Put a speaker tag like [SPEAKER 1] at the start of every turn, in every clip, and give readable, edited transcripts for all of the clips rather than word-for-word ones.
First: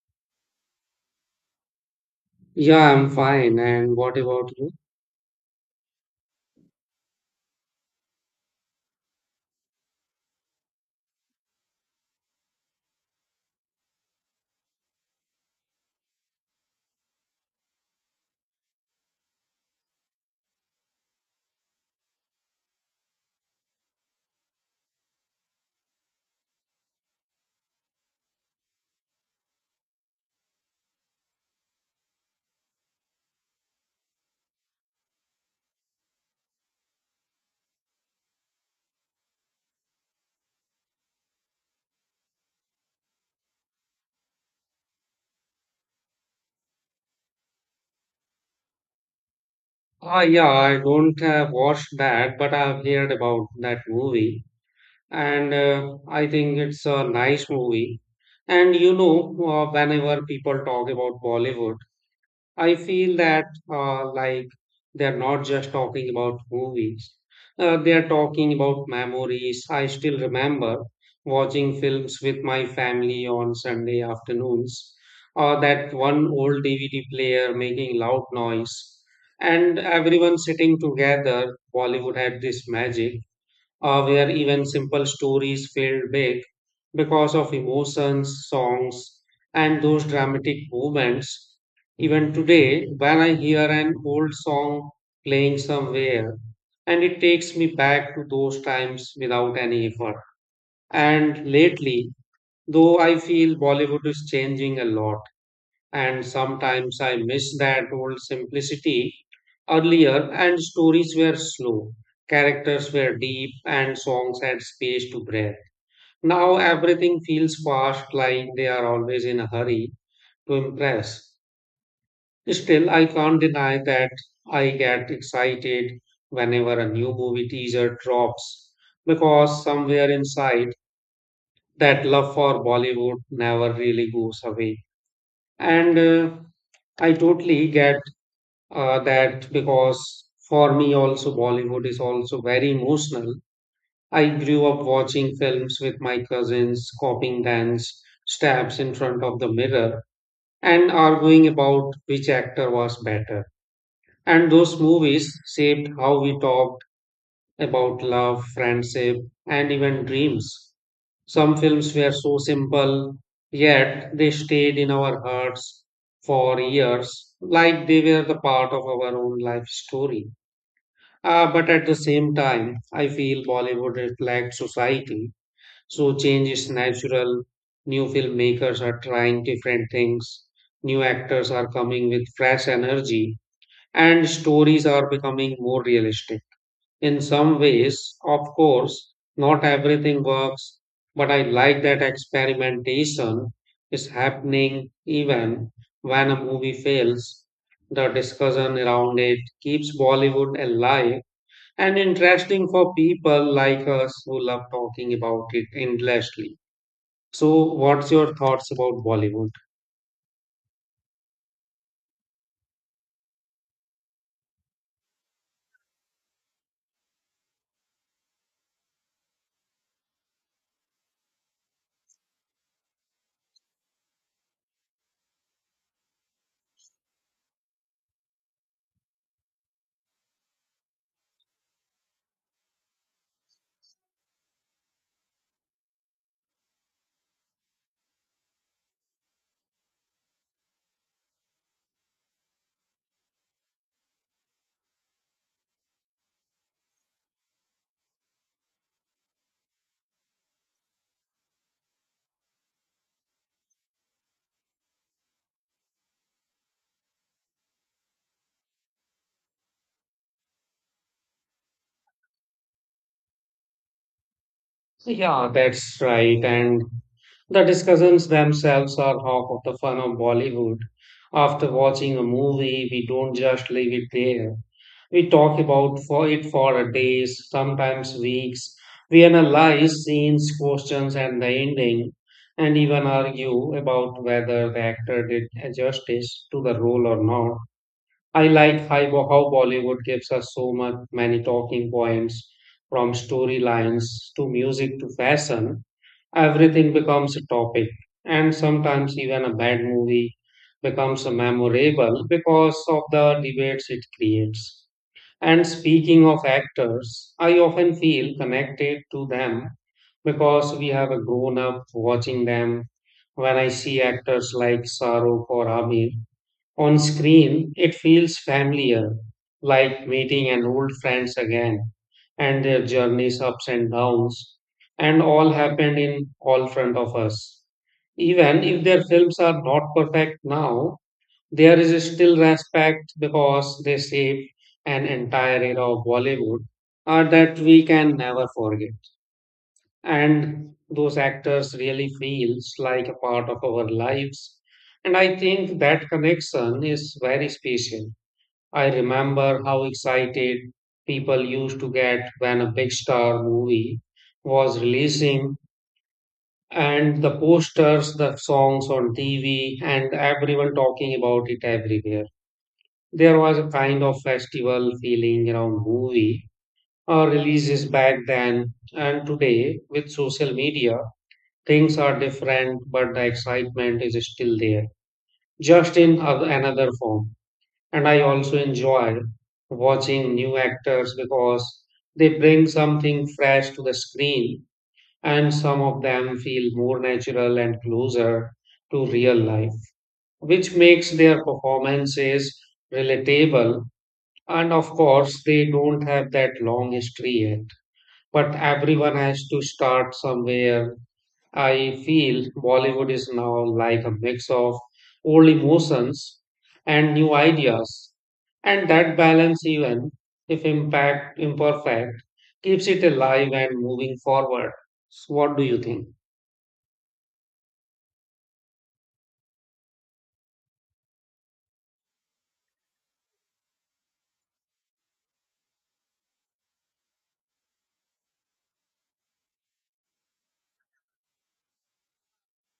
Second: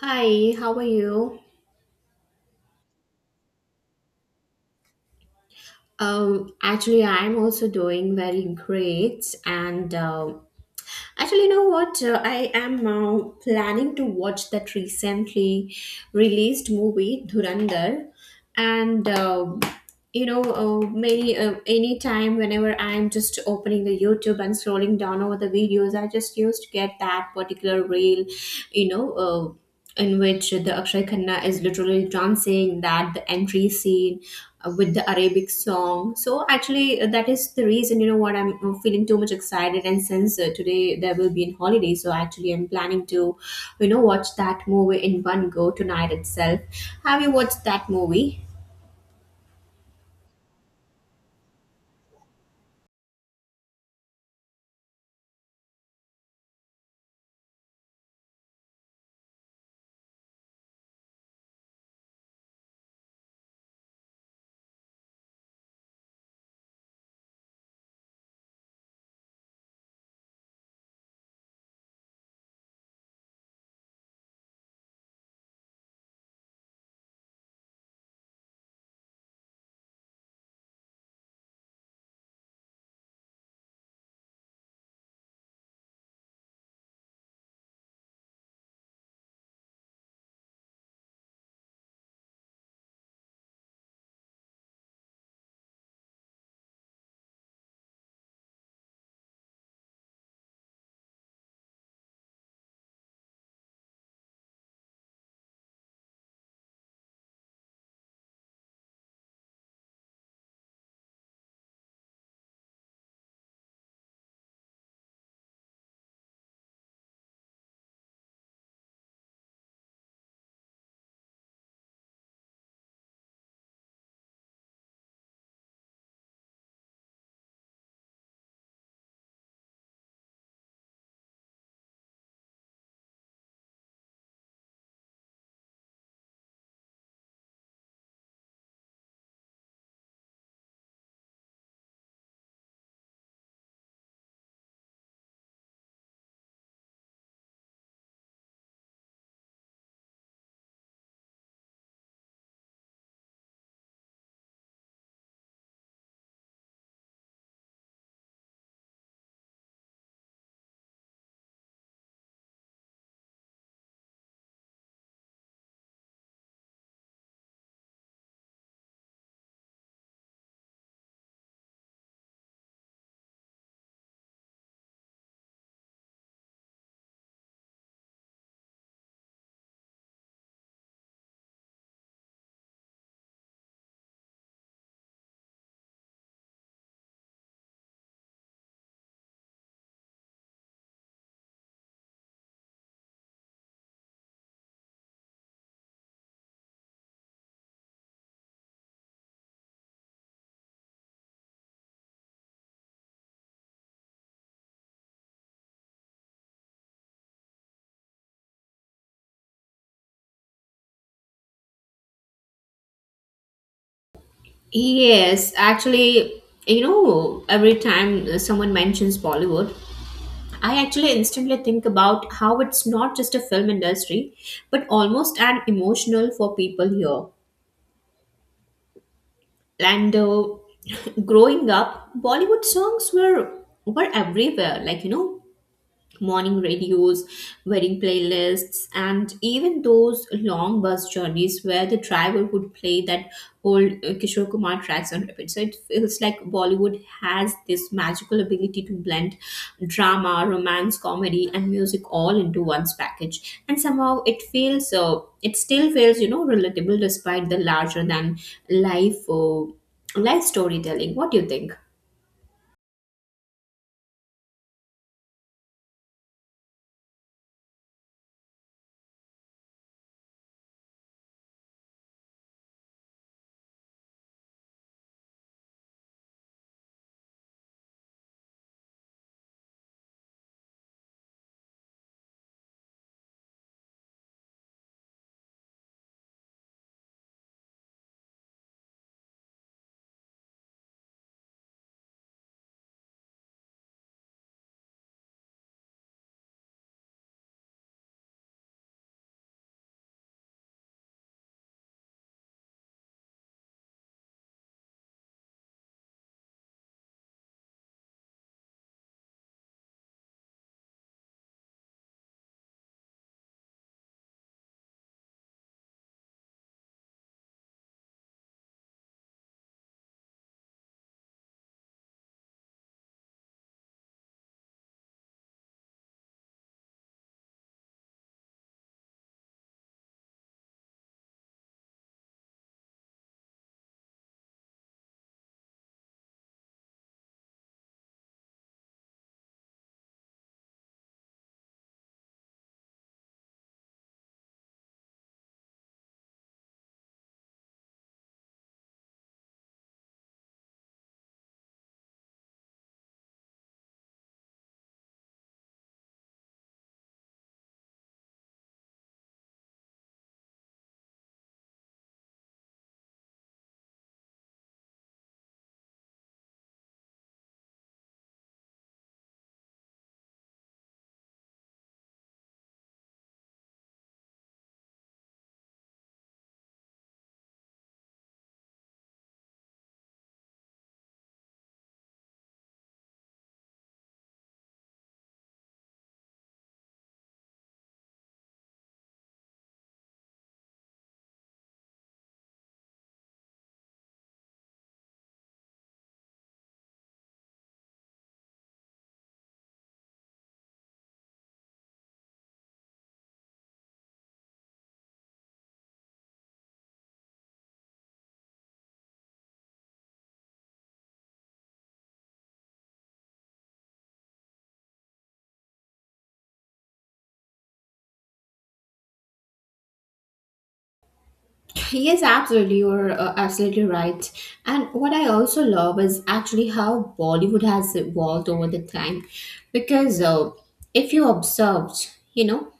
[SPEAKER 1] Hi, how are you?
[SPEAKER 2] Yeah, I'm fine. And what about you?
[SPEAKER 1] Actually, I'm also doing very great, and actually, you know what? I am planning to watch that recently released movie Dhurandhar. And many any time whenever I'm just opening the YouTube and scrolling down over the videos, I just used to get that particular reel, in which the Akshay Khanna is literally dancing that the entry scene with the Arabic song. So actually, that is the reason, you know what, I'm feeling too much excited. And since, today there will be a holiday, so actually I'm planning to watch that movie in one go tonight itself. Have you watched that movie?
[SPEAKER 2] Ah, yeah, I don't have watched that, but I've heard about that movie. And I think it's a nice movie. And you know, whenever people talk about Bollywood, I feel that like they're not just talking about movies. They're talking about memories. I still remember watching films with my family on Sunday afternoons, or that one old DVD player making loud noise, and everyone sitting together. Bollywood had this magic where even simple stories felt big because of emotions, songs, and those dramatic moments. Even today, when I hear an old song playing somewhere, and it takes me back to those times without any effort. And lately, though I feel Bollywood is changing a lot, and sometimes I miss that old simplicity earlier, and stories were slow, characters were deep, and songs had space to breathe. Now everything feels fast, like they are always in a hurry to impress. Still, I can't deny that I get excited whenever a new movie teaser drops because somewhere inside that love for Bollywood never really goes away. And I totally get that because for me also Bollywood is also very emotional. I grew up watching films with my cousins, copying dance steps in front of the mirror and arguing about which actor was better. And those movies shaped how we talked about love, friendship, and even dreams. Some films were so simple, yet they stayed in our hearts for years, like they were the part of our own life story. But at the same time, I feel Bollywood reflects society, so change is natural. New filmmakers are trying different things, new actors are coming with fresh energy, and stories are becoming more realistic. In some ways, of course, not everything works, but I like that experimentation is happening even when a movie fails. The discussion around it keeps Bollywood alive and interesting for people like us who love talking about it endlessly. So, what's your thoughts about Bollywood?
[SPEAKER 1] Yes, actually, you know, every time someone mentions Bollywood, I actually instantly think about how it's not just a film industry, but almost an emotional for people here. And growing up, Bollywood songs were everywhere. Like, you know, morning radios, wedding playlists, and even those long bus journeys where the driver would play that old Kishore Kumar tracks on repeat. So it feels like Bollywood has this magical ability to blend drama, romance, comedy, and music all into one's package. And somehow it feels, you know, relatable despite the larger than life, uh, life storytelling. What do you think?
[SPEAKER 2] Yeah, that's right. And the discussions themselves are half of the fun of Bollywood. After watching a movie, we don't just leave it there. We talk about for it for a days, sometimes weeks. We analyze scenes, questions, and the ending, and even argue about whether the actor did justice to the role or not. I like how Bollywood gives us so much, many talking points from storylines to music to fashion. Everything becomes a topic, and sometimes even a bad movie becomes a memorable because of the debates it creates. And speaking of actors, I often feel connected to them because we have a grown up watching them. When I see actors like Shahrukh or Amir, on screen, it feels familiar, like meeting an old friends again, and their journeys, ups and downs, and all happened in all front of us. Even if their films are not perfect now, there is still respect because they saved an entire era of Bollywood, art that we can never forget and those actors really feels like a part of our lives, and I think that connection is very special. I remember how excited people used to get when a big star movie was releasing, and the posters, the songs on TV, and everyone talking about it everywhere. There was a kind of festival feeling around movie releases back then, and today with social media things are different, but the excitement is still there, just in another form. And I also enjoy watching new actors because they bring something fresh to the screen, and some of them feel more natural and closer to real life, which makes their performances relatable. And of course, they don't have that long history yet, but everyone has to start somewhere. I feel Bollywood is now like a mix of old emotions and new ideas, and that balance, even if impact imperfect, keeps it alive and moving forward. So what do you think?
[SPEAKER 1] Yes, absolutely. You're absolutely right. And what I also love is actually how Bollywood has evolved over the time. Because if you observed, you know,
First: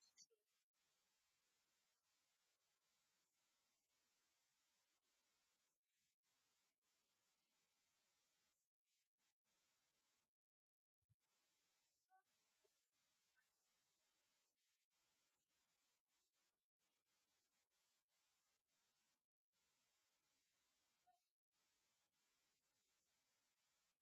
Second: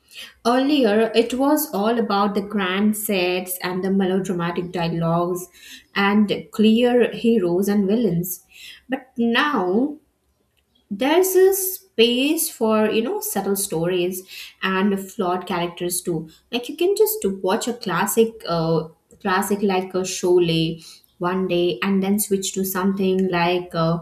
[SPEAKER 1] earlier it was all about the grand sets and the melodramatic dialogues and clear heroes and villains. But now there's a space for subtle stories and flawed characters too, like you can just watch a classic like a Sholay one day, and then switch to something like uh,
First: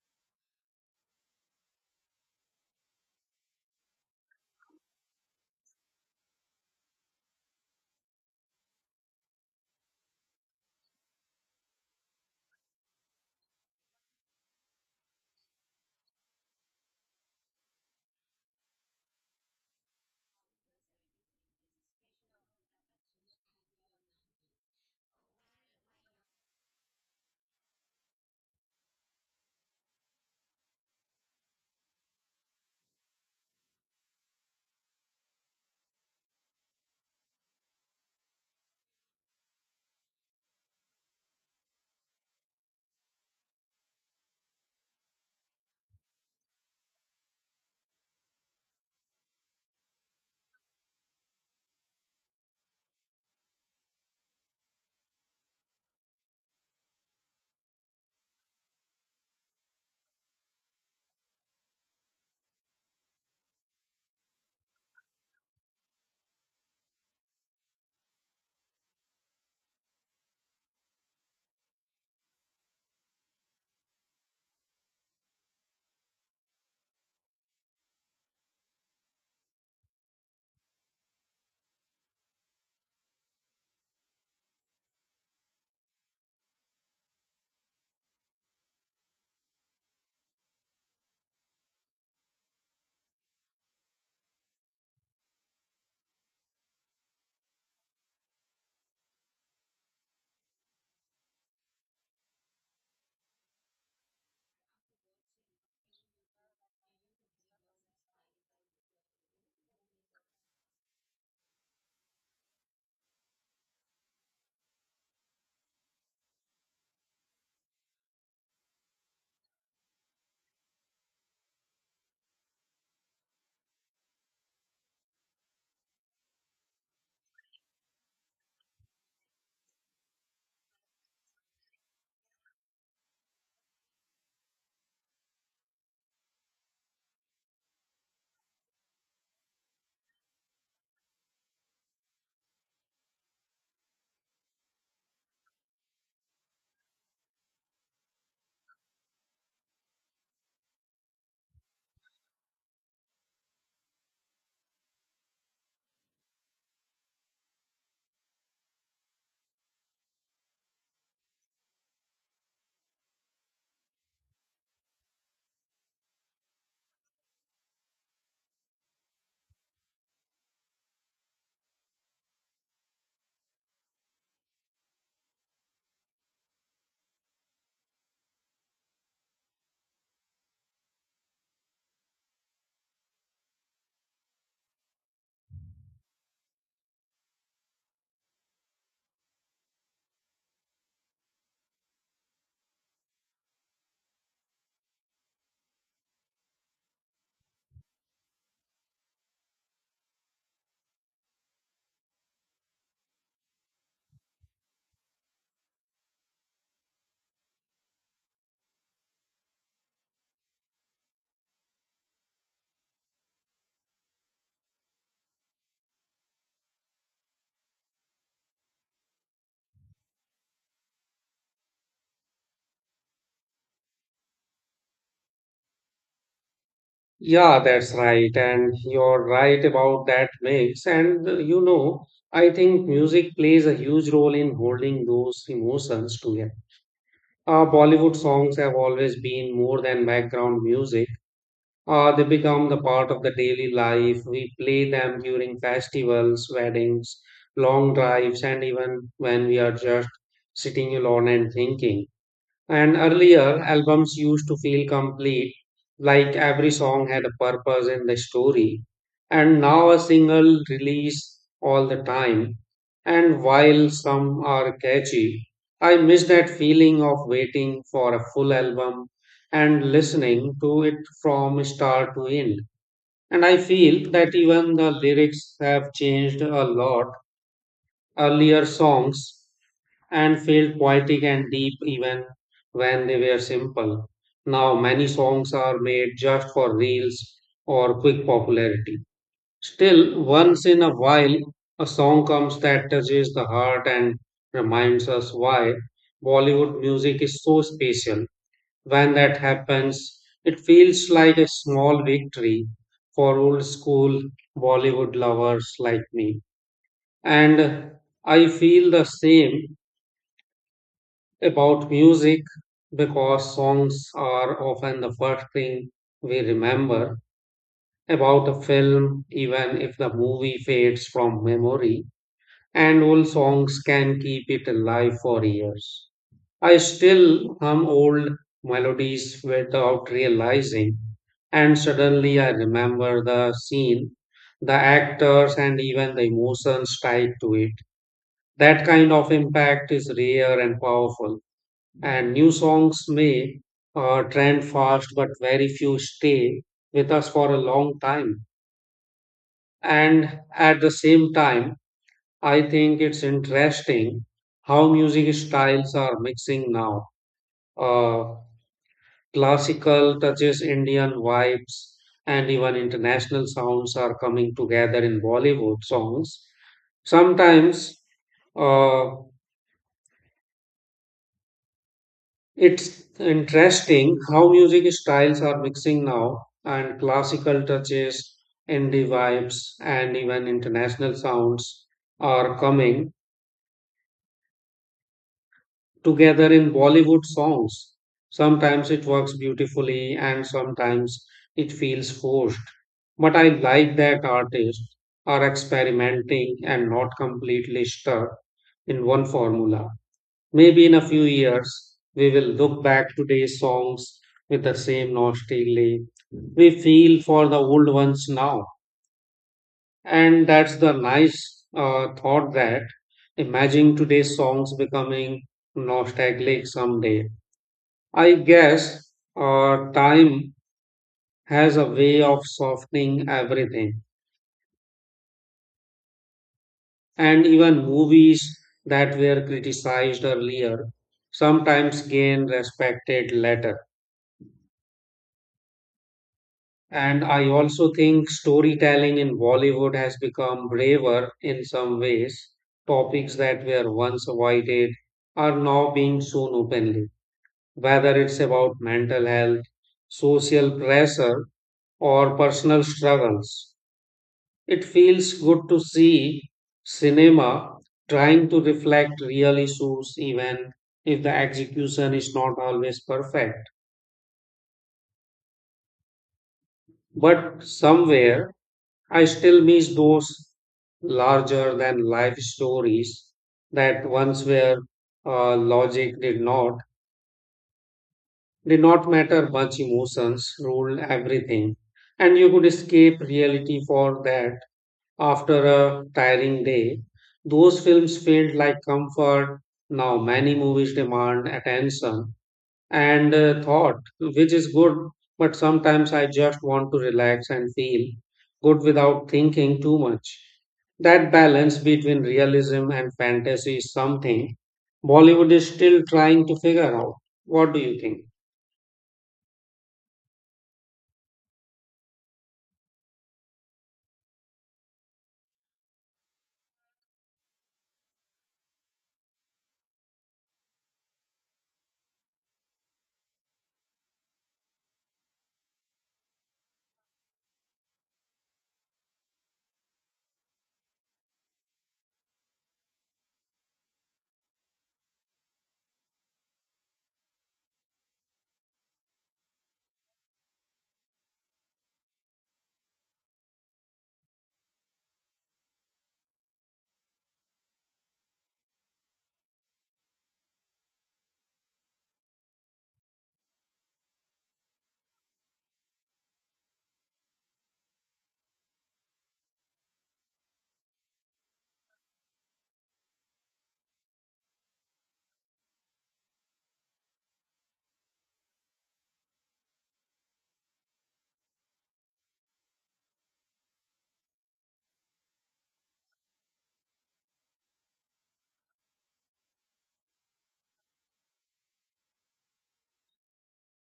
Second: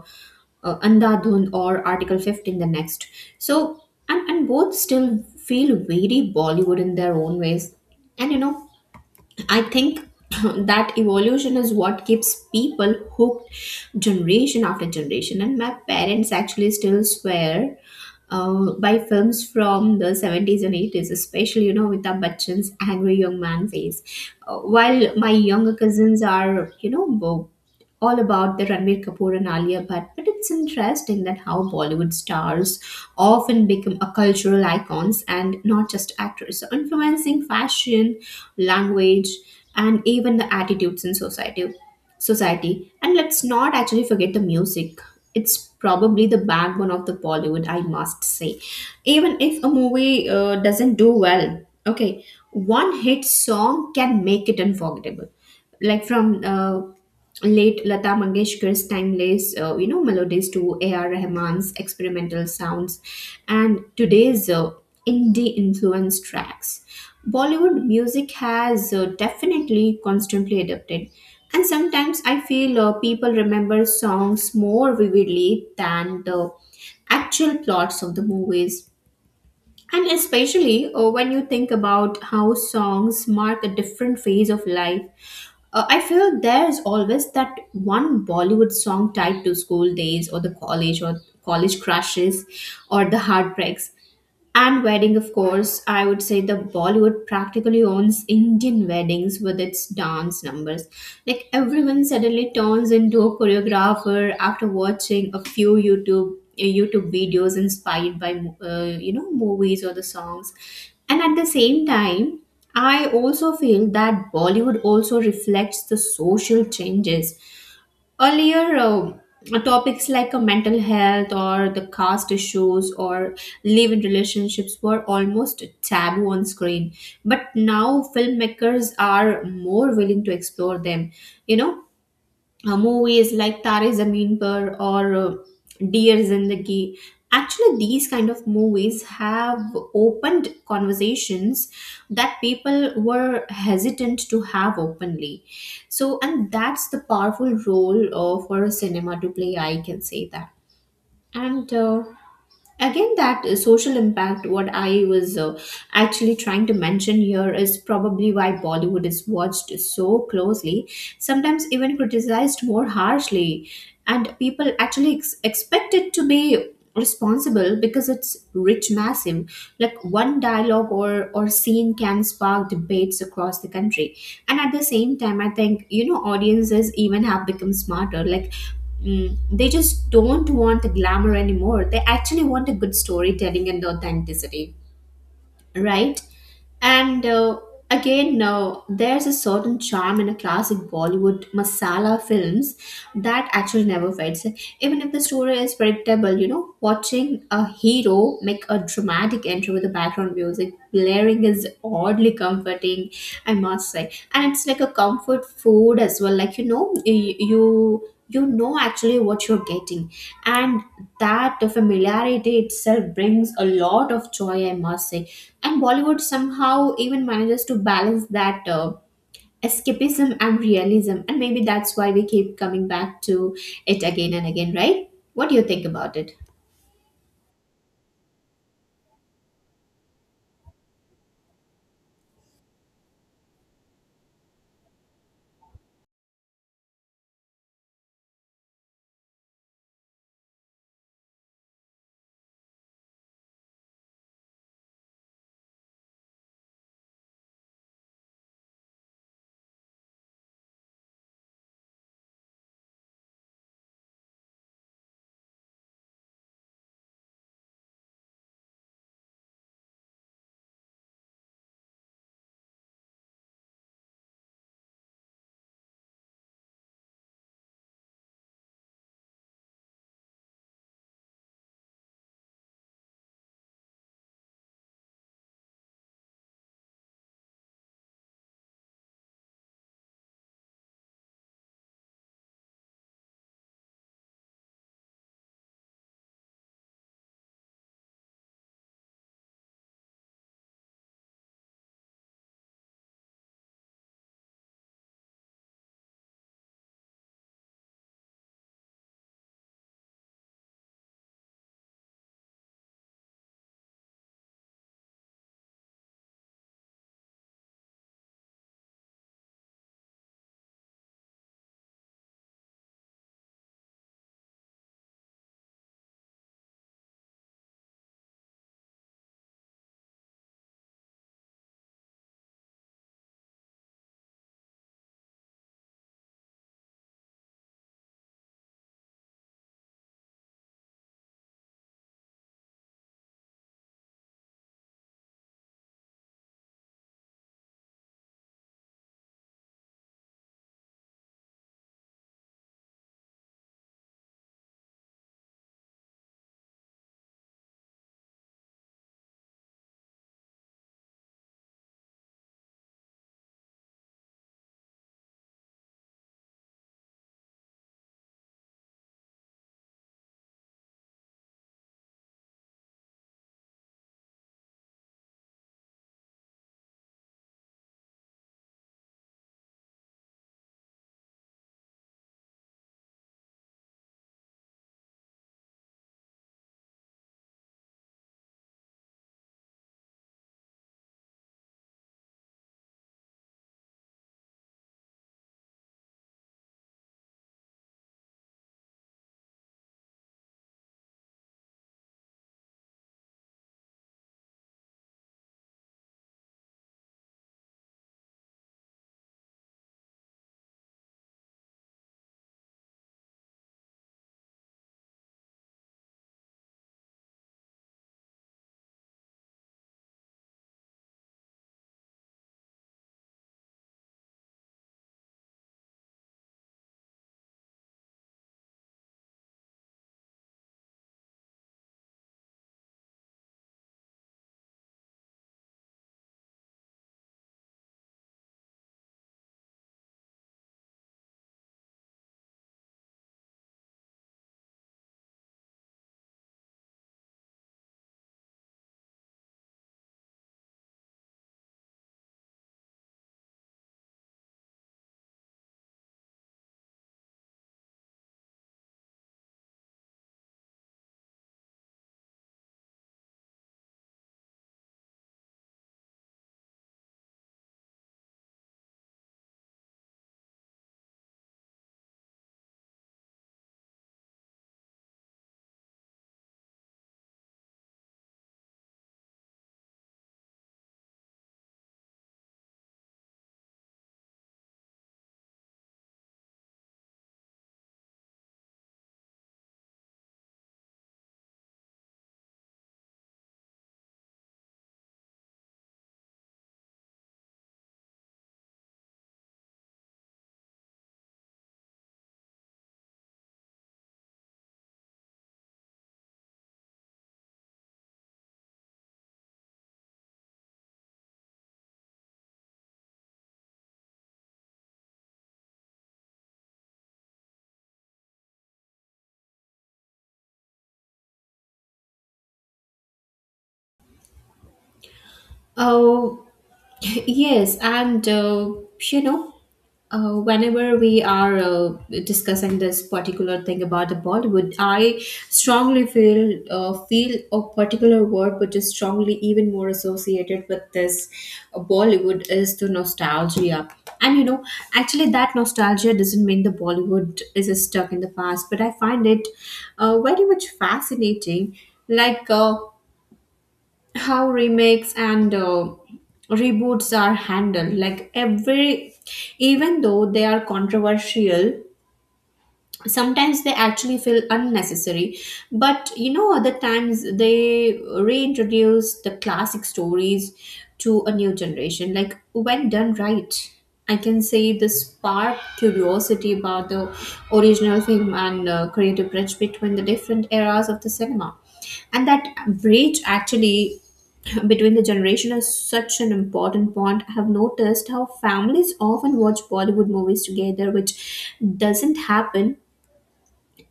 [SPEAKER 1] uh, Andhadhun or Article 15 the next. So, and both still feel very Bollywood in their own ways. And you know, I think that evolution is what keeps people hooked generation after generation. And my parents actually still swear by films from the 70s and 80s, especially, you know, with Amitabh Bachchan's angry young man phase. While my younger cousins are, all about the Ranbir Kapoor and Alia Bhatt. But it's interesting that how Bollywood stars often become a cultural icons and not just actors, so influencing fashion, language, and even the attitudes in society. And let's not actually forget the music. It's probably the backbone of the Bollywood, I must say. Even if a movie doesn't do well, okay, one hit song can make it unforgettable. Like from late Lata Mangeshkar's timeless, melodies to A.R. Rahman's experimental sounds, and today's indie influence tracks. Bollywood music has definitely constantly adapted, and sometimes I feel people remember songs more vividly than the actual plots of the movies. And especially when you think about how songs mark a different phase of life, I feel there's always that one Bollywood song tied to school days, or the college, or college crushes, or the heartbreaks. And wedding, of course, I would say the Bollywood practically owns Indian weddings with its dance numbers. Like everyone suddenly turns into a choreographer after watching a few YouTube videos inspired by movies or the songs. And at the same time, I also feel that Bollywood also reflects the social changes. Earlier, topics like mental health, or the caste issues, or live in relationships, were almost taboo on screen. But now filmmakers are more willing to explore them, you know movies like Tare Zameen Par, or Dear Zindagi. Actually, these kind of movies have opened conversations that people were hesitant to have openly. So, and that's the powerful role for cinema to play, I can say that. And again, that social impact, what I was actually trying to mention here, is probably why Bollywood is watched so closely, sometimes even criticized more harshly. And people actually expect it to be responsible, because it's rich massive. Like one dialogue or scene can spark debates across the country. And at the same time, I think, you know, audiences even have become smarter. Like, they just don't want the glamour anymore. They actually want a good storytelling and authenticity, right? And again, there's a certain charm in a classic Bollywood masala films that actually never fades. Even if the story is predictable, you know, watching a hero make a dramatic entry with the background music blaring is oddly comforting, I must say. And it's like a comfort food as well. Like, you know actually what you're getting. And that familiarity itself brings a lot of joy, I must say. And Bollywood somehow even manages to balance that escapism and realism. And maybe that's why we keep coming back to it again and again, right? What do you think about it?
[SPEAKER 2] Yeah, that's right, and you're right about that mix. And you know, I think music plays a huge role in holding those emotions together. Bollywood songs have always been more than background music. They become the part of the daily life. We play them during festivals, weddings, long drives, and even when we are just sitting alone and thinking. And earlier albums used to feel complete, like every song had a purpose and a story. And now a single release all the time. And while some are catchy, I miss that feeling of waiting for a full album and listening to it from start to end. And I feel that even the lyrics have changed a lot earlier songs and felt poetic and deep even when they were simple. Now, many songs are made just for reels or quick popularity. Still, once in a while, a song comes that touches the heart and reminds us why Bollywood music is so special. When that happens, it feels like a small victory for old school Bollywood lovers like me. And I feel the same about music because songs are often the first thing we remember about a film, even if the movie fades from memory. And old songs can keep it alive for years. I still hum old melodies without realizing, and suddenly I remember the scene, the actors, and even the emotions tied to it. That kind of impact is rare and powerful. And new songs may trend fast, but very few stay with us for a long time. And at the same time, I think it's interesting how music styles are mixing now. Uh, classical touches, Indian vibes, and even international sounds are coming together in Bollywood songs. Sometimes uh, It's interesting how music styles are mixing now, and classical touches, indie vibes, and even international sounds are coming together in Bollywood songs. Sometimes it works beautifully, and sometimes it feels forced. But I like that artists are experimenting and not completely stuck in one formula. Maybe in a few years, we will look back today's songs with the same nostalgia. We feel for the old ones now. And that's the nice thought that imagine today's songs becoming nostalgic someday. I guess time has a way of softening everything. And even movies that were criticized earlier sometimes gain respected later. And I also think storytelling in Bollywood has become braver in some ways. Topics that were once avoided are now being shown openly, whether it's about mental health, social pressure, or personal struggles. It feels good to see cinema trying to reflect real issues, even if the execution is not always perfect. But somewhere, I still miss those larger than life stories that once were logic did not matter much, emotions ruled everything, and you could escape reality for that. After a tiring day, those films felt like comfort. Now many movies demand attention and thought, which is good. But sometimes I just want to relax and feel good without thinking too much. That balance between realism and fantasy is something Bollywood is still trying to figure out. What do you think?
[SPEAKER 1] Oh. Yes, and you know, whenever we are discussing this particular thing about the Bollywood, I strongly feel a particular word which is strongly even more associated with this Bollywood, is the nostalgia. And you know, actually, that nostalgia doesn't mean the Bollywood is stuck in the past, but I find it very much fascinating. Like. How remakes and reboots are handled, like every even though they are controversial, sometimes they actually feel unnecessary. But you know, other times they reintroduce the classic stories to a new generation. Like, when done right, I can say the spark curiosity about the original film, and create a bridge between the different eras of the cinema. And that bridge, actually, between the generation, is such an important point. I have noticed how families often watch Bollywood movies together, which doesn't happen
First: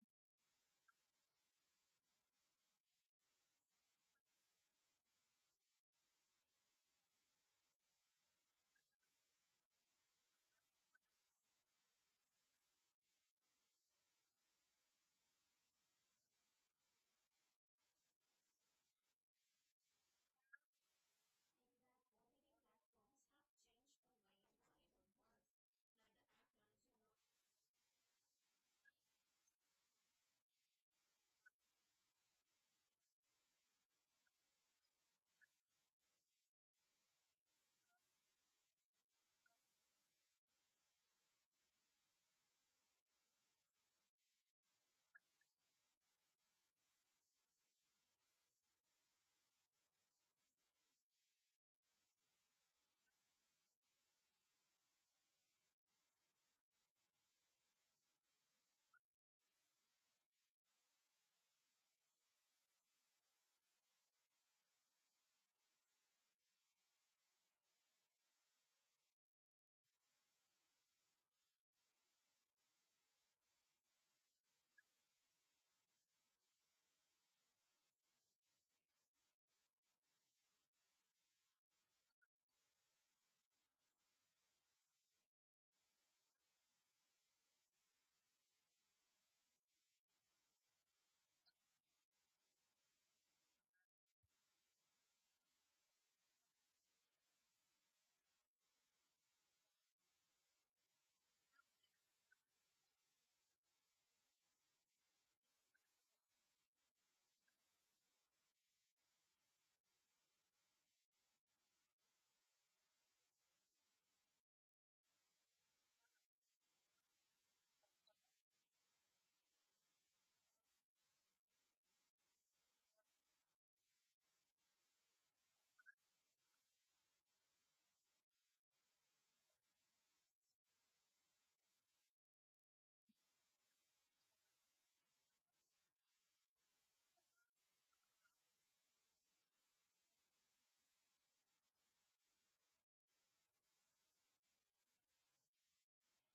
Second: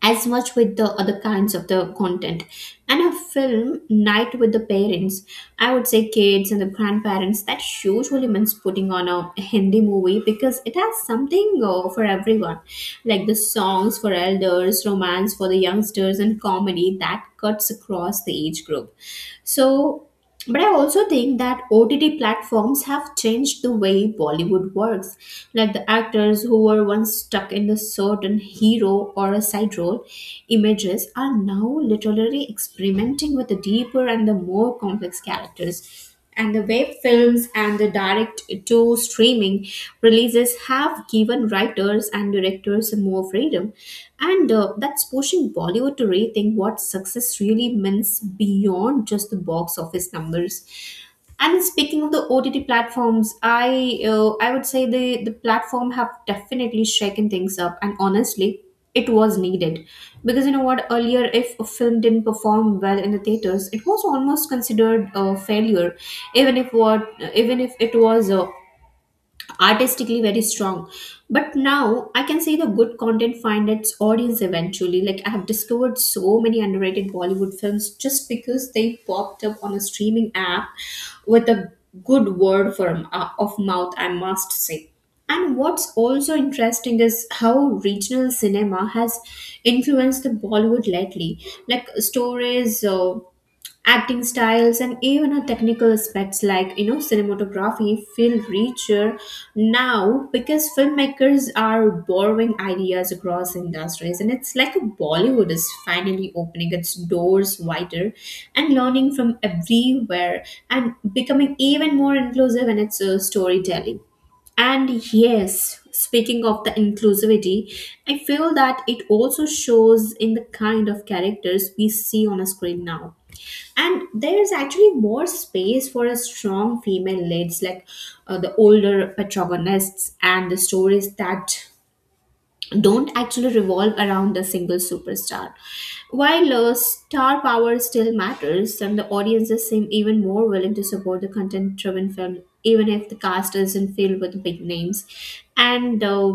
[SPEAKER 1] as much with the other kinds of the content. And a film night with the parents, I would say, kids and the grandparents, that usually means putting on a Hindi movie, because it has something for everyone, like the songs for elders, romance for the youngsters, and comedy that cuts across the age group. So, but I also think that OTT platforms have changed the way Bollywood works. Like the actors who were once stuck in a certain hero or a side role, images are now literally experimenting with the deeper and the more complex characters. And the web films and the direct to streaming releases have given writers and directors more freedom. And that's pushing Bollywood to rethink what success really means beyond just the box office numbers. And speaking of the OTT platforms, I would say the platform have definitely shaken things up. And honestly, it was needed, because you know what, earlier if a film didn't perform well in the theaters, it was almost considered a failure, even if it was artistically very strong. But now I can say the good content find its audience eventually. Like, I have discovered so many underrated Bollywood films just because they popped up on a streaming app with a good word for of mouth, I must say. And what's also interesting is how regional cinema has influenced the Bollywood lately, like stories, acting styles, and even our technical aspects, like, cinematography, feel richer now, because filmmakers are borrowing ideas across industries. And it's like Bollywood is finally opening its doors wider and learning from everywhere, and becoming even more inclusive in its storytelling. And yes, speaking of the inclusivity, I feel that it also shows in the kind of characters we see on a screen now. And there is actually more space for a strong female leads, like the older protagonists, and the stories that don't actually revolve around a single superstar. While star power still matters, and the audiences seem even more willing to support the content driven film even if the cast isn't filled with big names. And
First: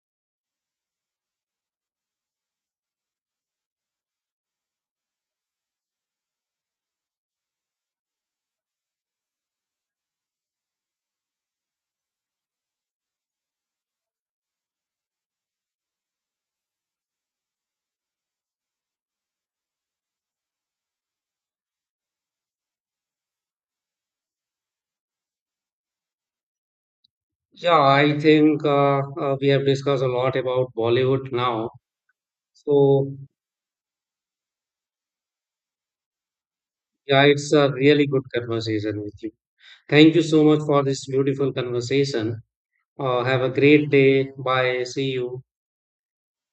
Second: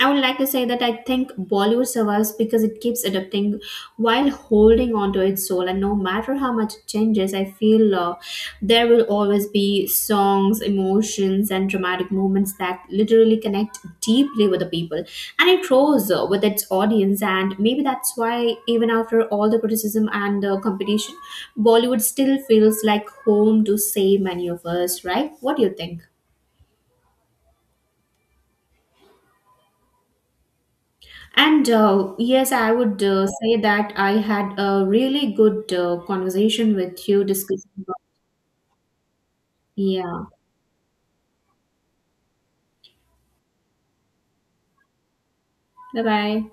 [SPEAKER 1] I would like to say that I think Bollywood survives because it keeps adapting while holding on to its soul. And no matter how much it changes, I feel there will always be songs, emotions, and dramatic moments that literally connect deeply with the people. And it grows with its audience, and maybe that's why, even after all the criticism and competition, Bollywood still feels like home to so many of us, right? What do you think?
[SPEAKER 2] Yeah, I think we have discussed a lot about Bollywood
[SPEAKER 1] And
[SPEAKER 2] now.
[SPEAKER 1] yes, I would
[SPEAKER 2] So,
[SPEAKER 1] say that I had a really good conversation with
[SPEAKER 2] yeah,
[SPEAKER 1] you
[SPEAKER 2] it's a
[SPEAKER 1] discussing
[SPEAKER 2] really good conversation with you. Thank you
[SPEAKER 1] Yeah.
[SPEAKER 2] so much for this beautiful conversation. Have a great day. Bye. See you.
[SPEAKER 1] Bye bye.